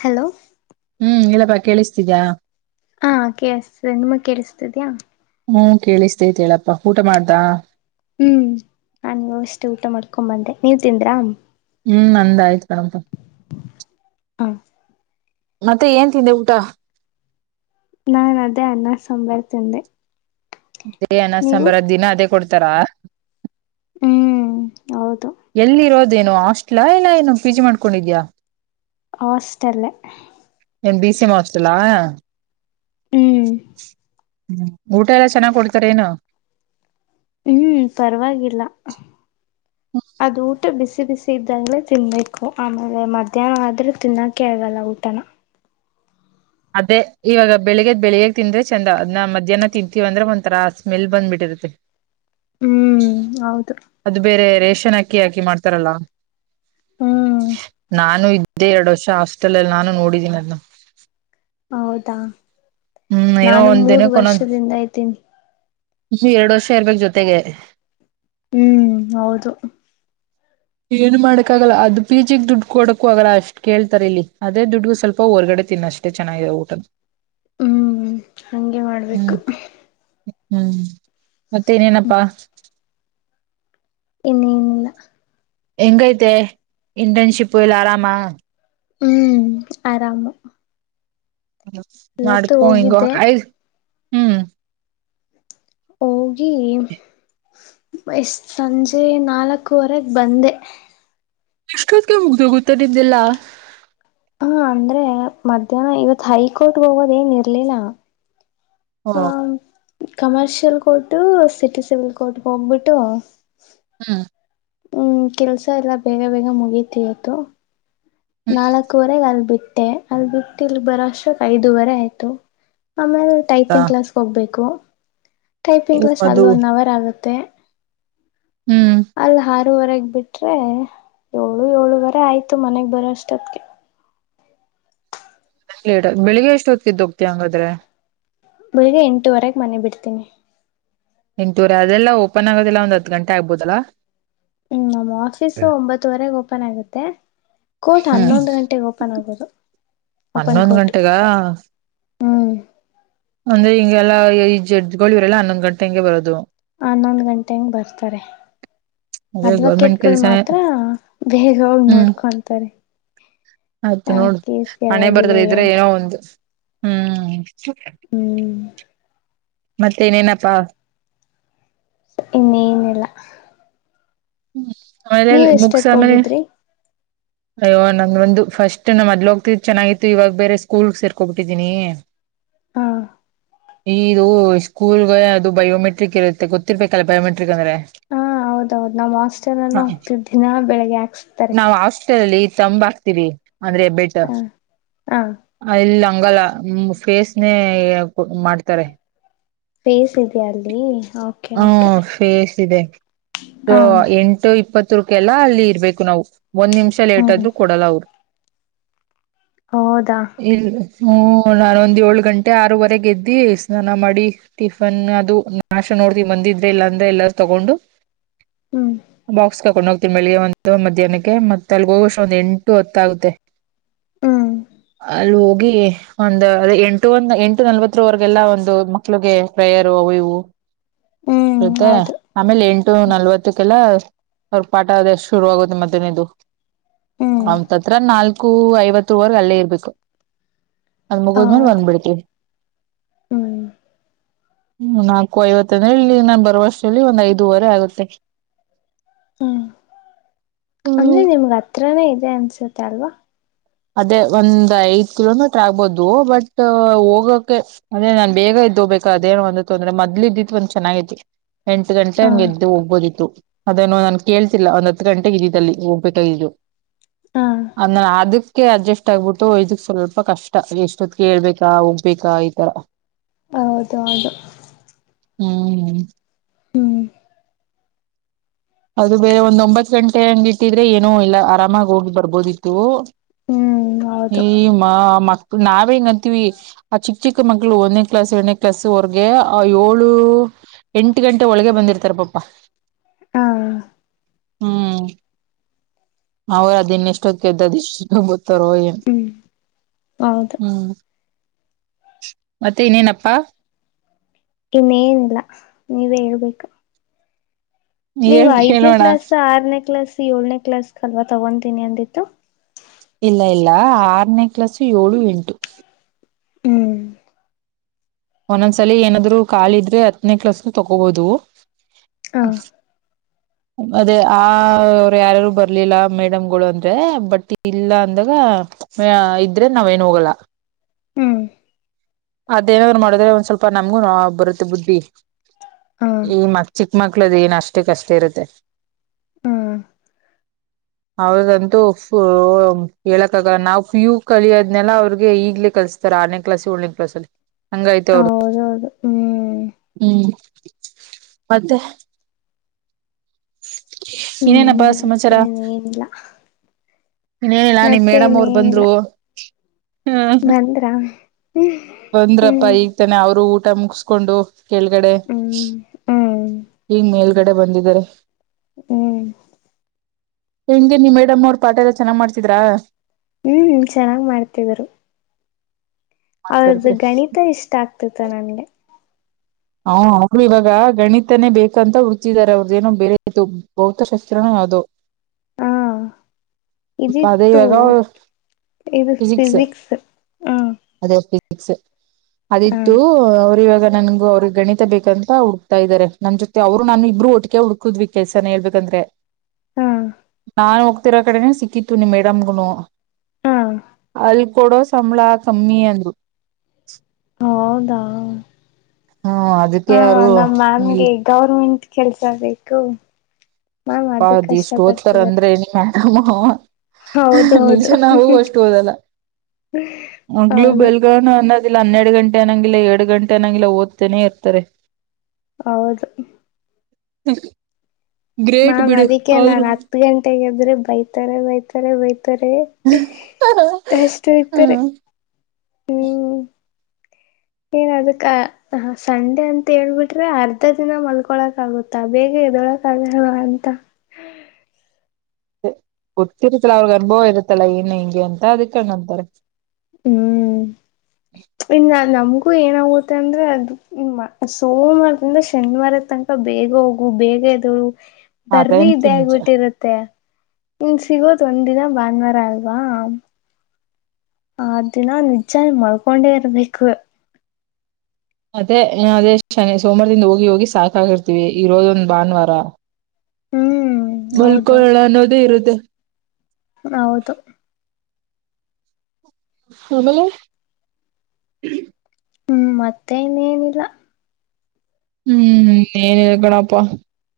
Hello ಹ್ಮ್ ಇಲ್ಲಪ್ಪಾ ಕೇಳಿಸ್ತಿದ್ಯ. ಹಾ ಕೇಳಿಸತದೆ ನಿಮ್ಗ್ ಕೇಳಿಸ್ತದ್ಯಾಾ ಹ್ಮ್ ಕೇಳಿಸ್ತೇತೆೇಳಪ್ಪಾ ಊಟ ಮಾಡ್ದಾ ಹ್ಮ್ ನಾ ನೀವು ಅಷ್ಟೇ ಊಟ ಮಾಡ್ಕೊ್ ಬಂದೆ ನೀವ್ ತಿಂದ್ರಾ ಹ್ಮ್ ನಂದಯ್ತು ಕಣಪ ಹಾಂ ಮತ್ತೆ ಏನ್ ತಿಂದೆ ಊಟ ನಾನ್ ಅದೇ ಅನ್ನ ಸಾಂಬರ ತಿಂದೆ ಅೇ ಅನ ನೀವು ಸಾಂಬಾರ ದಿನ ಅದೇ ಕೊಡ್ತಾರಾ ಹ್ಮ್ ಹೌದು ಎಲ್ಲಿರೋದೇನು ಹಾಸ್ಟ್ಲಾ ಇಲ್ಲ ಏನು ಪಿ ಜಿ ಮಾಡ್ಕೊಂಡಿದ್ಯಾ ಹಸ್ಟೆಲ್ ಏನ್ ಬಿಸಿಎಂ ಹಸ್ಟಲಾ ಹ್ಮ್ ಊಟ ಎಲ್ಲ ಚೆನ್ನಾಗ್ ಕೊಡ್ತಾರ ಏನು ಹ್ಮ್ ಪರವಾಗಿಲ್ಲ ಅದು ಊಟ ಬಿಸಿ ಬಿಸಿ ಸಿದ್ದಾಗಲೇ ತಿನ್ನಬೇಕು ಆಮೇಲೆ ಮಧ್ಯಾಹ್ನ ಆದರೆ ತಿನ್ನೋಕ್ಕೆ ಆಗಲ್ಲ ಊಟನ ಅದೇ ಇವಾಗ ಬೆಳಿಗ್ದ ಬೆಳಿಗ್ ತಿಿಂದ್ರೆ ಚಂದ ಅದನ್ನ ಮಧ್ಯಾಹ್ನ ತಿಂತೀವ ಅಂದ್ರೆ ಒಂಥರಾ ಸ್ಮೆಲ್ ಬಂದ್ಬಿಟ್ಟಿರುತ್ತೆ ಹ್ಮ್ ಹೌದು ಅದು ಬೇರೆ ರೇಷನ್ ಅಕ್ಕಿ ಹಾಕಿ ಮಾಡ್ತಾರಲ್ಲ ಹ್ಮ್ ನಾನು ಅದೇ ಎರಡು ವರ್ಷ ಹಸ್ಟೆಲ್ಲ್ಲಿ ನಾನು ನೋಡಿದಿನಿ ಅದನ್ನು ಹೌದಾ ಹ್ಮ್ ಏನೋ ನಾನು ಒಂದ್ ಮೂರು ವರ್ಷದಿಂದ ಐತೀನಿ ಹ ಎರಡು ವರ್ಷ ಇರ್ಬೇಕು ಜೊತೆಗೆ ಹ್ಮ್ ಹೌದು ಏನ್ ಮಾಡಕಕ್ಕಾಗಲ್ಲ ಅದು ಪಿ ಜಿಗೆ ದುಡ್ಡು ಕೊಡಕ ಆಗಲ್ಲ ಅಷ್ಟ್ ಕೇಳ್ತಾರೆ ಇಲ್ಲಿ ಅದೇ ದುಡ್ಡುಗ ಸ್ವಲ್ಪ ಹೊರ್ಗಡೆ ತ ತಿನ್ನಷ್ಟು ಮ ಚೆನ್ನಾಗಿ ಊಟು ಹ್ಮ್ ಹಂಗೆ ಹ್ಮ್ ಮಾಡ್ಬೇಕು ಹ್ಮ್ ಮತ್ತೆನೇನಪ್ಪಾ ಇನ್ನನಿಲ್ಲ ಎಂಗ ಐತೆ ಇಂಟರ್ನ್ಷಿಪ್ ಇಲ್ಲ ಆರಾಮಾ ಹ್ಮ್ ಆರಾಮ ಮಾಡ್ಕೊ ಹಿಂಗ ಹೋಗಿದ್ದೆ ಯ್ ಹ್ಮ್ ಹೋಗಿ ಎಷ್ಟ ಸಂಜೆ ನಾಲ್ಕವರೆಗೆ ಬಂದೆ ಎಷ್ಟೊತ್ತಿಗೆ ಮುಗ್ದು ಗೊತ್ತದಿದ್ದೆಿಲ್ಲಾ ಹಾ ಅಂದ್ರೆ ಮಧ್ಯಾಹ್ನ ಇವತ್ ಹೈಕೋರ್ಟ್ ಹೋಗೋದ ಏನ್ ಇರ್ಲಿಲ್ಲ ಓ ಹ commercial court city civil court ಹೋಗ್ಬಿಟ್ಟು ಹ್ಮ್ ಹ್ಮ್ ಕೆಲ್ಸ ಎಲ್ಲ ಬೇಗ ಬೇಗ ಮುಗತಿಯತ್ತು ನಾಲ್ಕವರೆಗೆ ಅಲ್ ಬಿಿಟ್ಟ ಅದು ಬಿಟ್ಟು ಇಲ್ಲಿ ಬರಷ್ಟಕ್ ಐದುವರೆ ಆಯ್ತು ಆಮೇಲೆ ಟೈಪಿಂಗ್ ಹ್ಮ್ ಕ್ಲಾಸ್ ಹೋಗ್ಬೇಕು ಟೈಪಿಂಗ್ ಕ್ಲಾಸ್ ಅದು ಅಲ್ಲಿ ಒನ್ ಅವರ್ ಆಗುತ್ತೆ ಹ್ಮ್ ಅಲ್ ಆರೂುವರೆಗ್ ಬಿಟ್ರೆ ಏಳು ಏಳುವರೆ ಆಯ್ತು ಮನೆಗ್ ಬರೋಷ್ಟತ್ಗೆ ಲೇಟ್ ಆಯತ ಬೆಳಿಗ್ ಎಷ್ಟ ಹೊತ್ತತ್ತುುೋಗತಿ ಹಂಗಾದ್ರೆ ಬೆಳಗ್ಗೆಂಟುವರೆಗೆ ಮನೆ ಬಿಡ್ತೀನಿ ಎಂಟೂರ ಅದೆಲ್ಲ ಓಪನ್ ಆಗೋದಿಲ್ಲ ಒಂದ್ ಹ್ ಗಂಟೆ ಆಗ್ಬಹದಲ್ಲಾ ಹ್ಮ್ ನಮ್ಮ ಆಫೀಸು ಒಂಬತ್ತುವರೆಗೆ ಓಪನ್ ಆಗುತ್ತೆ ಕೋಟ ಹ್ಮ್ ಹನ್ನೊಂದು ಗಂಟೆಗೆ ಓಪನ್ ಆಗೋದು ಓಪನ್ ಹನ್ನೊಂದು ಕೋರ್ಟ್ ಗಂಟೆಗ ಹ್ಮ್ ಅಂದ್ರೆ ಹಿಂಗೆಲ್ಲ ಈ ಜಡ್ಜ್ ಗಳು ಎಲ್ಲ ಹಾನೊಂದು ಗಂಟೆ ಹಂಗೆ ಬರೋದು ಹನ್ನೊಂದು ಗಂಟೆಂಗ ಬರ್ತಾರೆ ಅದೇ ಅಡ್ವಕೇಟ್ ಗೌರ್ಮೆಂಟ್ ಗಳು ಕೆಲ್ಸನೇ ಮಾತ್ರ ಬೇಗ ಹ್ಮ್ ನೋಡ್ಕೊಂತಾರೆ ಆಯ್ತು ಆ ನೋಡು ಕೇಸ್ ಹನ್ನೆಬರಹ ಯಾವಾಗಿದೆ ಬರ್ತದೆ ಇದ್ರೆ ಅಂತ ಏನೋ ಒಂದು ಹ್ಮ್ ಹ್ಮ್ ಮತ್ತೆೇನೇನಪ್ಪಾ ಇನ್ನೇಏನಿಲ್ಲ ಹ್ಮ್ ಮನೇಲಿ ನೀವ್ ಎಷ್ಟೊತ್ ಮುುಕ್ಸಮೇಲ ಹೋಗಿದ್ರಿ ಅಯ್ಯೋ ನಂಗ್ ಒಂದು ಫಸ್ಟ್ ನಾ ಮೊದ್ ಹೋಗ್ತಿದ್ ಚೆನ್ನಾಗಿತ್ತು ಇವಾಗ ಬೇರೆ ಸ್ಕೂಲ್ ಸೇರ್ಕೊಬಿಟ್ಟಿದ್ದೀನಿ [unintelligible] ಹಾ ಇದು ಸ್ಕೂಲ್ಗೆ ಅದು ಬಯೋಮೆಟ್ರಿಕ್ ಇರುತ್ತೆ ಗೊತ್ತಿರ್ಬೇಕಲ್ಲ ಬಯೋಮೆಟ್ರಿಕ್ ಅಂದ್ರೆ ಹಾ ಹೌದೌದು ನಮ್ ಹಾಸ್ಟೆಲ್ ಮೊಸರನ್ನ ಹಾಕ್ತಿರ್ ದಿನ ಬೆಳಗ್ಗೆ ಹಾಕ್ತಾರೆ ಲ್ಲಿ ತಂಬ ಹಾಕ್ತಿವಿ ಅಂದ್ರೆ ಬೆಟ ಹ ಹ ಇಲ್ಲ ಹಂಗಲ್ಲ ಫೇಸ್ನೇ ಮಾಡ್ತಾರೆ ಪೇಸ್ ಇದೆಯ ಅಲ್ಲಿ ಹ್ಮ ಓಕೆ ಫೇಸ್ ಇದೆ ಹ ಎಂಟು ಇಪ್ಪತ್ತಕ್ಕೆಲ್ಲ ಅಲ್ಲಿ ಇರ್ಬೇಕು ನಾವು ಒಂದ್ ನಿಮಿಷ ಲೇಟ್ ಹ್ಮ್ ಆದ್ರು ಕೊಡಲ್ಲ ಅವರು ಹೌದಾ ಇಲ್ಲ ಹೂ ನಾನೊಂದ ಏಳು ಗಂಟೆ ಆರೂವರೆಗೆ ಎದ್ದಿ ಸ್ನಾನ ಮಾಡಿ ಟಿಫನ್ ಅದು ನಾ ನೋಡ್ತೀವಿ ಮಂದ ಇದ್ರೆ ಇಲ್ಲ ಅಂದ್ರೆ ಎಲ್ಲು ತಗೊಂಡು ಹ್ಮ್ ಬಾಕ್ಸ್ ತಕೊಂಡು ಹೋಗ್ತವಿ ಬೆಳಿಗ್ಗೆ ಒಂದು ಮಧ್ಯಾಹ್ನಕ್ಕೆ ಮತ್ತತ್ ಅಲ್ಲಿಗೆ ಹೋಗುವಷ್ಟ ಒಂದ್ ಎಂಟು ಹತ್ತ ಆಗುತ್ತೆ ಹ್ಮ್ ಅಲ್ಲಿ ಹೋಗಿ ಒಂದ್ ಅ ಎಂಟು ಒಂದ ಎಂಟು ನಲ್ವತ್ತರವರೆಗೆಲ್ಲಾ ಒಂದು ಮಕ್ಲುಗೆ [unintelligible] ಪ್ರಯರ್ ಅವು ಇವು ಹ್ಮ್ ಇರುತ್ತ ಹೌದು ಆಮೇಲೆ ಎಂಟು ನಲ್ವತ್ತಕ್ಕೆಲ್ಲ ಪಾಠ ಅದೆಷ್ಟ ಶುರು ಆಗುತ್ತೆ ಮಧನ ಇದು ಹ್ಮ್ ನಾನ್ ಹತ್ತಿರ ನಾಲ್ಕು ಐವತ್ತು ವರ್ ಅಲ್ಲೇ ಇರ್ಬೇಕು ಅಲ್ಲಿ ಮುಗದ್ ಮೇಲೆ ಹೌದು ಬಂದ್ ಬಿಡ್ತೀವಿ ಹ್ಮ್ ಹ್ಮ ನಾಲ್ಕು ಐವತ್ತಂದ್ರಲ್ಲಿ ಇಲ್ಲಿ ನಾನ್ ಬರುವಷ್ಟಲ್ಲಿ ಒಂದ್ ಐದುವರೆ ಆಗುತ್ತೆ ಹ್ಮ್ ಅಂದ್ರೆ ನಿಮಗ ಹತ್ರನೇ ಇದೆ ಅನ್ಸುತ್ತೆ ಅಲ್ವಾ. ಅದೇ ಒಂದ್ ಐದ್ ಕಿಲೋಮೀಟ್ರ ಆಗ್ಬೋದು ಬಟ್ ಹೋಗಕೆ ಅದೇ ನಾನ್ ಬೇಗ ಇದ್ದ ಹೋಗ್ಬೇಕ ಅದೇ ಒಂದ್ ತೊಂದ್ರೆ ಮದ್ಲ ಇದ್ದಿದ್ ಒಂದ ಚನಾಗಿತ್ತು ಎಂಟು ಗಂಟೆ ಹ ಹಂಗೆ ಎದ್ದು ಹೋಗ್ಬೋದಿತ್ತು ಅದೇನ್ನು ನನ್ ಕೇಳ್ತಿಲ್ಲ ಅವ್ನ್ ಹತ್ ಗಂಟೆಗೆ ಇದಿದ ಅಲ್ಲಿ ಹೋಗ್ಬೇಕಾಗಿದ್ದು ಹಾ ಅನ್ನ ಅದ್ [unintelligible] ಅದ್ಕೆ ಅಡ್ಜಸ್ಟ್ ಆಗ್ಬಿಟ್ಟು ಇದಕ್ ಸ್ವಲ್ಪ ಕಷ್ಟ ಎಷ್ಟೊತ್ಗೆ ಏಳ್ಬೇಕಾ ಹೋಗ್ಬೇಕಾ ಈ ತರ ಹೌದ ಹೌದು ಹ್ಮ್ ಹ್ಮ ಹ್ಮ್ ಅದು ಬೇರೆ ಒಂದ ಒಂಬತ್ ಗಂಟೆ ಹಂಗ ಇಟ್ಟಿದ್ರೆ ಏನೋ ಇಲ್ಲ ಆರಾಮಾಗಿ ಹೋಗಿ ಬರ್ಬೋದಿತ್ತು ಹ್ಮ್ ಹೌದು ಹೇ ಮಾ ಮಕ್ ನಾವೇ ಹಿಂಗ್ ಅಂತೀವಿ ಆ ಚಿಕ್ಕ ಚಿಕ್ಕ ಮಕ್ಳು ಒಂದನೇ ಕ್ಲಾಸ್ ಎರಡನೇ ಕ್ಲಾಸ್ ವರ್ಗೆ ಆ ಏಳು ಎಂಟು ಗಂಟೆ ಒಳಗೆ ಬಂದಿರ್ತಾರೆ ಪಪಾ. ಹಾ ಹ್ಮ ಅವ್ರರು ಅದ ಇನ್ನ ಎಷ್ಟೊತದ್ಗೆದ್ದು ಅದು ಇಷ್ಟು ಬತ್ತರೋ ಏನೋ. ಹ್ಮ್ ಹೌದು. ಹ್ಮ್ ಮತ್ತೆ ಇನೇನಪ್ಪಾ. ಇನ್ನೇನಿಲ್ಲ ನೀವೇ ಹೇಳ್ಬೇಕು. ನೀವ ಹೇಳ್ ಐದನೇ ಕೇಳೋಣ ಕ್ಲಾಸ್ ಆರನೇ ಕ್ಲಾಸ್ ಏಳನೇ ಕ್ಲಾಸ್ ಅಲ್ವಾ ತಗೊತೀನಿ ಅಂದಿದ್ದು. ಇಲ್ಲ ಇಲ್ಲ ಆರನೇ ಕ್ಲಸ್ ಏಳು ಎಂಟು. ಹ್ಮ್ ಒಂದೊಂದ್ಸಲ ಏನಾದ್ರು ಕಾಲಿದ್ರೆ ಹತ್ತನೇ ಕ್ಲಾಸ್ ತಗೋಬೋದು. ಹ [inaudible] ಅದೇ ಆ ಅವರು ಯಾರಾರು ಬರ್ಲಿಲ್ಲ ಮೇಡಮ್ಗಳು ಅಂದ್ರೆ ಬಟ್ ಇಲ್ಲ ಅಂದಾಗ. ಇದ್ರೆ ನಾವೇನು ಹೋಗಲ್ಲ. ಹ್ಮ್ ಅದೇನಾದ್ರು ಮಾಡಿದ್ರೆ ಸ್ವಲ್ಪ ನಮ್ಗೂ ಕ್ನೊ ಬರುತ್ತೆ ಬುದ್ಧಿ. ಹ [unintelligible] ಚಿಕ್ ಮಕ್ಲುದು ಅಷ್ಟಕಷ್ಟೇ ಇರುತ್ತೆ. ಹ್ಮ್ ಅವ್ರಗಂತೂ ಫ ಹೇಳಕ್ಕಾಗಲ್ಲ ನಾವು ಪಿ ಯು ಕಲಿಯೋದ್ನೆಲ್ಲ ಅವ್ರಿಗೆ ಈಗ್ಲೇ ಕಲ್ಸ ತಾರೆ ಆರನೇ ಕ್ಲಾಸ್ ಏಳನೇ ಕ್ಲಸ್ಲ್ಲಿ ಹಂಗ ಐತೆ ಅವರದು. ಹೌದು ಹ್ಮ್. ಹ್ಮ್ ಮತ್ತೆ. ಇನ್ನೇನಪ್ಪಾ ಸಮಾಚಾರ. ಏನಿಲ್ಲ. ಇನ್ನೇನಿಲ್ಲ ನಿಮ್ ಮೇಡಮ್ ಅವ್ರು ಇನ್ನೇನಿಲ್ಲ ಬಂದ್ರು. ಹ್ಮ ಬಂದ್ರ. ಹ್ಮ್ ಬಂದ್ರಪ್ಪಾ ಈಗ ತಾನೆ ಅವರು ಊಟ ಮುಗಸ್ಕೊಂಡು. ಕೆಳ್ಗಡೆ ಹ್ಮ್ ಹ್ಮ್ ಹ್ಮ್ ಈಗ ಮೇಲ್ಗಡೆ ಬಂದಿದ್ದಾರೆ. ಹ್ಮ್ ಹೆಂಗೆ ನೀ ಮೇಡಮ್ ಅವ್ರು ಪಾಠ ಎಲ್ಲ ಚೆನಾಗ್ ಮಾಡ್ತಿದ್ರಾ. ಹ್ಮ್ ಚೆನ್ನಾಗ್ ಮಾಡ್ತಿದ್ರು. ಮಾತಾಡಿದ್ರಿ ಅವರ್ದು ಗಣಿತ ಇಷ್ಟ ಆಗ್ತಿತ್ತು ನನ್ಗೆ. ಹ ಅವರು ಇವಾಗ ಗಣಿತನೇ ಬೇಕಂತ ಹುಡುಕ್ತಿದ್ದಾರೆ ಅವ್ರ್ದಏನೋ ಬೇರೆದು. ಭೌತಶಾಸ್ತ್ರನೊ ಯಾವ್ದೋ. ಹಾ ಅದೇ ಇದಿತ್ತು ಇವಾಗ ಓಕೆ. ಇದು ಫಿಸಿಕ್ಸ್ ಹ. ಅದೇ ಫಿಸಿಕ್ಸ್ ಅದಿತ್ತು ಅವ್ರ ಇವಾಗ ನನ್ಗೂ ಅವ್ರಿಗೆ. ಗಣಿತ ಬೇಕಂತ ಹುಡುಕ್ತಾ ಇದಾರೆ ನಮ್ ಜೊತೆ ಅವ್ರು ನಾನು ಇಬ್ರು ಒಟ್ಟಿಗೆ ಹುಡುಕದ್ವಿ ಕೆಸಾನ ಹೇಳ್ಬೇಕಂದ್ರೆ. ಹಾ ನಾನ್ ಹೋಗ್ತಿರೋ ಕಡೆನೆ ಸಿಕ್ಕಿತ್ತು ನೀ ಮೇಡಮ್ಗನು. ಹಾ ಅಲ್ ಕೊಡೋ ಸಂಬಳ ಕಮ್ಮಿ ಅಂದ್ರು. ಹೌದಾ. ಹ್ಮ ಅದಿ ಹಾ ನಮ್ ಮ್ಯಾಮ್ಗೆ ಗೌರ್ಮೆಂಟ್ ಕೆಲ್ಸ ಬೇಕು. ಮ್ಯಾಮ್ ಅಪ್ಪ ಅದು ಅದ್ ಕಷ್ಟ ಎಸ್ಟ್ ಓದ್ತಾರೆ ಪಡ್ತಿದ್ದಾರೆ ಅಂದ್ರೆ ನಿಮ್ ಮೇಡಮ್ಮು. ಹೌದು ನಿಜ ಹೌದು ನಾವು ಅಷ್ಟು ಓದಲ್ಲ ಮೊದಲು ಹೌದು ಬೆಲ್ ಈಗ ಅನ್ನೋದಿಲ್ಲ ಹನ್ನೆಡು ಗಂಟೆ ಆನಂಗಿಲ್ಲ ಎರಡು ಗಂಟೆ ಅನಂಗಿಲ್ಲ ಓದ್ತನೇ ಇರ್ತಾರೆ. ಹೌದು ಗ್ರೇಟ್ ಮ್ಯಾಮ್ ಬಿಡು ಅದಕ್ಕೆ ಹೌರು ನಾನ್ ಹತ್ತು ಗಂಟೆಗೆದ್ರೆ ಬೈತಾರೆ ಬೈ ಹ್ಮ್ ಏನ್ ಅದಕ್ಕ ಸಂಡೆ ಅಂತ ಹೇಳ್ಬಿಟ್ರೆ ಅರ್ಧ ದಿನ ಮಲ್ಕೊಳಕ್ ಆಗುತ್ತೆ ತ ಬೇಗದೊಳಕ ಹಾಗಲ್ವಾ ಅಂತ ಗೊತಿರುತ್ತಲ್ಲ ಅವ್ರಗ್ ಅನುಭವ ಇರುತ್ತಾ ಏನ್ ಹೆಂಗೆ ಅಂತ ಅದಕೆ ಅಂಗ ಅಂತಾರೆ ಹೂ ಹೂ ಇನ್ನು ನಮಗೂ ಏನಾಗುತ್ತೆ ಅಂದ್ರೆ ಅದು ಸೋಮವಾರದಿಂದ ಶನಿವಾರ ತನಕ ಬೇಗ ಹೋಗು ಬೇಗ ಎದ್ದೇಳು ಬರ್ರಿ ಅದಂತು ಇದೆ ನಿಜ ಆಗ್ಬಿಟ್ಟಿರತ್ತೆ ಹು ಸಿಗೋದು ಒಂದಿನ ಭಾನುವಾರ ಅಲ್ವಾ ಅ ದಿನ ನಿಜ ಮಳ್ಕೊಂಡೇ ಇರ್ಬೇಕು ಅದೇ ಅದೇ ಶನಿ ಸೋಮವಾರದಿಂದ ಹೋಗಿ ಹೋಗಿ ಸಾಕಾಗಿರ್ತಿವಿ ಇರೋದೊ ಒಂದ ಭಾನುವಾರ ಹ್ಮ್ ಹೌದು ಮಲ್ಕೋಳ ಅನ್ನೋದೇ ಇರುತ್ತೆ ಹೌದು ಅಮೇಲೆ ಹೂ ಮತ್ತೆ ಇನ್ ಎನಿಲ್ಲ ಹೂ ಏನ್ ಹೇಳ್ಕಣಪ್ಪಾ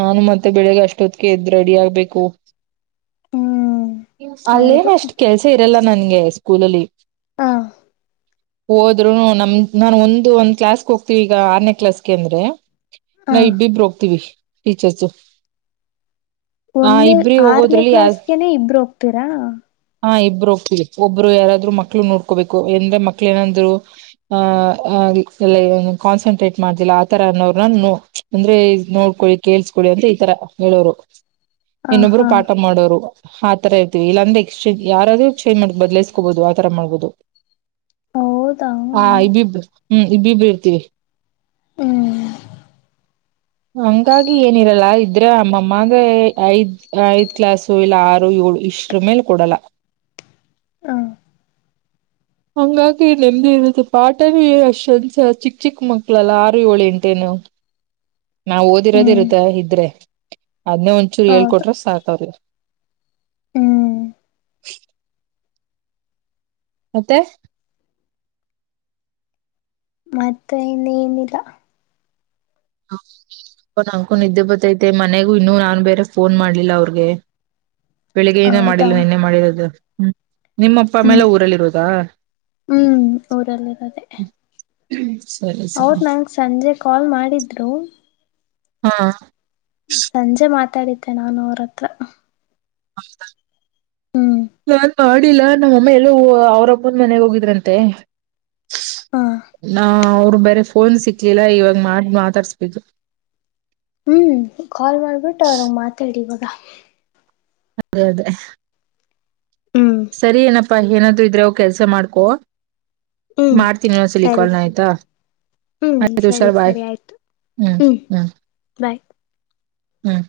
ನಾನು ಮತ್ತೆ ಬೆಳಿಗ್ ಅಷ್ಟೊತ್ತಿಗೆ ಎದ್ದ್ ರೆಡಿ ಆಗ್ಬೇಕು ಹೂ ಅಲ್ಲೇನ ಅಷ್ಟ್ ಕೆಲ್ಸ ಇರಲ್ಲ ನನ್ಗೆ ಸ್ಕೂಲಲ್ಲಿ ಹಾ ಹೋದ್ರು ನಮ ನಾನ್ ಒಂದು ಒಂದ್ ಕ್ಲಾಸ್ಗೆ ಹೋಗ್ತೀವಿ ಈಗ ಆರನೇ ಕ್ಲಾಸ್ಗೆ ಅಂದ್ರೆ ಹ ನಾ ಇಬ್ಬಿಬ್ರು ಹೋಗತಿವಿ ಟೀಚರ್ಸು ಆ ಒಂದ ಇಬ್ರಿ ಆರನೇ ಹೋಗೋದ್ರಲ್ಲಿ ಯ ಕ್ಲಾಸ್ಗೆನೆ ಇಬ್ರು ಹೋಗ್ತೀರಾ ಹಾ ಇಬ್ಬರು ಹೋಗ್ತಲಿ ಒಬ್ರು ಯಾರಾದ್ರು ಮಕ್ಳು ನೋಡ್ಕೋಬೇಕು ಎಂದ್ರೆ ಮಕ್ಳ ಏನಾದ್ರು ಆಹ ಎಲ್ಲ ಕಾನ್ಸಂಟ್ರೇಟ್ ಮಾಡ್್ದಿಲ್ಲ ಆತರನ್ನೋ್ರನೋ ಅಂದ್ರೆ ನೋಡ್ಕೊಳ್ಳಿ ಕೇಳ್ಸ್ಕೋಳ್ಳಿ ಅಂತ ಈತರ ಹೇಳೋರು ಹ ಇನ್ನೊಬ್ರು ಹಾ ಪಾಠ ಮಾಡೋರು ತರ ಇರ್ತಿವಿ ಇಲ್ಲಂದ್ರೆೇ ಎಕ್ಸ್ಚೇಂಜ್ ಯಾರಾದ್ರೂ ಚೇಂಜ್ ಮಾಡಬೋದು ಬದಲೇಸ್ಕೋಬಹುದು ಆ ತರ ಮಾಡ್ಬಹುದು ಹೌದಾ ಹಾ ಹ್ಮ್ ಇಬ್ಬಿಬ್ರು ಹೂ ಇಬ್ಬೀರು ಇರ್ತೀವಿ ಹೂ ಹ ಹಂಗಾಗಿ ಏನಿರಲ್ಲ ಇದ್ರೆ ಅಮ್ಮಮ್ಮಾ ಐದ್ ಐದ್ ಕ್ಲಾಸು ಇಲ್ಲ ಆರು ಏಳು ಇಷ್ಟ್ರ ಮೇಲೆ ಕೊಡಲ್ಲ ಹಾ ಹಂಗಾಗಿ ನೆಮದಿ ಇರುತಿ ಪಾಠನ ಅಷ್ಟೊಂದಸ ಚಿಕ್ಕ ಚಿಕ್ಕ ಮಕ್ಳಲ್ಲ ಆರು ಏಳು ಎಂಟೆನು ನಾ ಓದಿರೋದ ಹ್ಮ್ ಇರುತ್ತೆ ಇದ್ರೆ ಅದನ್ನೇ ಒಂ ಚೂರು ಹೇಳ್ ಕೊಟ್ರೆ ಸಾಕ ಅವ್ರಿಗೆ ಹೂ ಮತ್ತೆ ಮತ್ತೆ ಇನ್ನ ಏನಿಲ್ಲ ಒ ನ ಅಂಕೂ ನಿದ್ದೆ ಗೊತ್ತೈತೆ ಮನೆಗೂ ಇನ್ನುೂ ನಾನ್ ಬೇರೆ ಫೋನ್ ಮಾಡ್ಲಿಲ್ಲ ಅವ್ರಗೆ ಬೆಳಿಗ್ಗೆಯನ ಹೌದಾ ಮಾಡಿಲ್ವ ನಿನ್ನೆ ಮಾಡಿರೋದು ಹೂ ನಿಮ್ಮಪ್ಪ ಮೇಲೆ ಹ್ಮ್ ಊರಲ್ಲಿರುೋದಾ ಹ್ಮ್ ಅವರು ನನಗೆ ಸಂಜೆ ಕಾಲ್ ಮಾಡಿದ್ದರು ಹ್ಹಾ ಹ್ಹ. ಸಂಜೆ ಮಾತಾಡಿದ್ದೆ ನಾನು ಅವ್ರ ಹತ್ರ. [inaudible] ಹ್ಮ್. ನಾನ್ ಮಾಡಿಲ್ಲಾ ನಮ್ಮಮ್ಮ ಎಲ್ಲೋ ಅವ್ರ ಅಪ್ಪನ ಮನೆಗ್ ಹೋಗಿದ್ರಂತೆ. ಹ ನಾ ಅವರು ಬೇರೆ ಫೋನ್ ಸಿಕ್ಲಿಲ್ಲ ಇವಾಗ ಮಾಡ ಮಾತಾಡ್ಸ್ಬೇಕು. ಹ್ಮ್ ಕಾಲ್ ಮಾಡ್ಬಿಟ್ಟು ಅವರ ಮಾತಾಡಿ ಇವಾಗ. ಅದೇ ಅದೇ ಹ್ಮ್ ಸರಿ ಏನಪ್ಪ ಪ್ಪಾ ಏನಾದ್ರೂ ಇದ್ರೆ ಹೋಗಿ ಕೆಲ್ಸ ಮಾಡ್ಕೊ ಹ್ಮ್ ಮಾಡ್ತೀನಿ ಇನ್ನೊಂದು ಸಲಿ ಸರಿ ಕಾಲ್ ಸರಿ ಆಯ್ತಾ. ಹ್ಮ್ ಆಯ್ತು ಸರಿ ಹುಷಾರು ಬಾಯ ಸರಿ ಆಯ್ತು ಹ್ಮ್ ಹ್ಮ್ ಬಾಯ್. ಹ್ಮ್.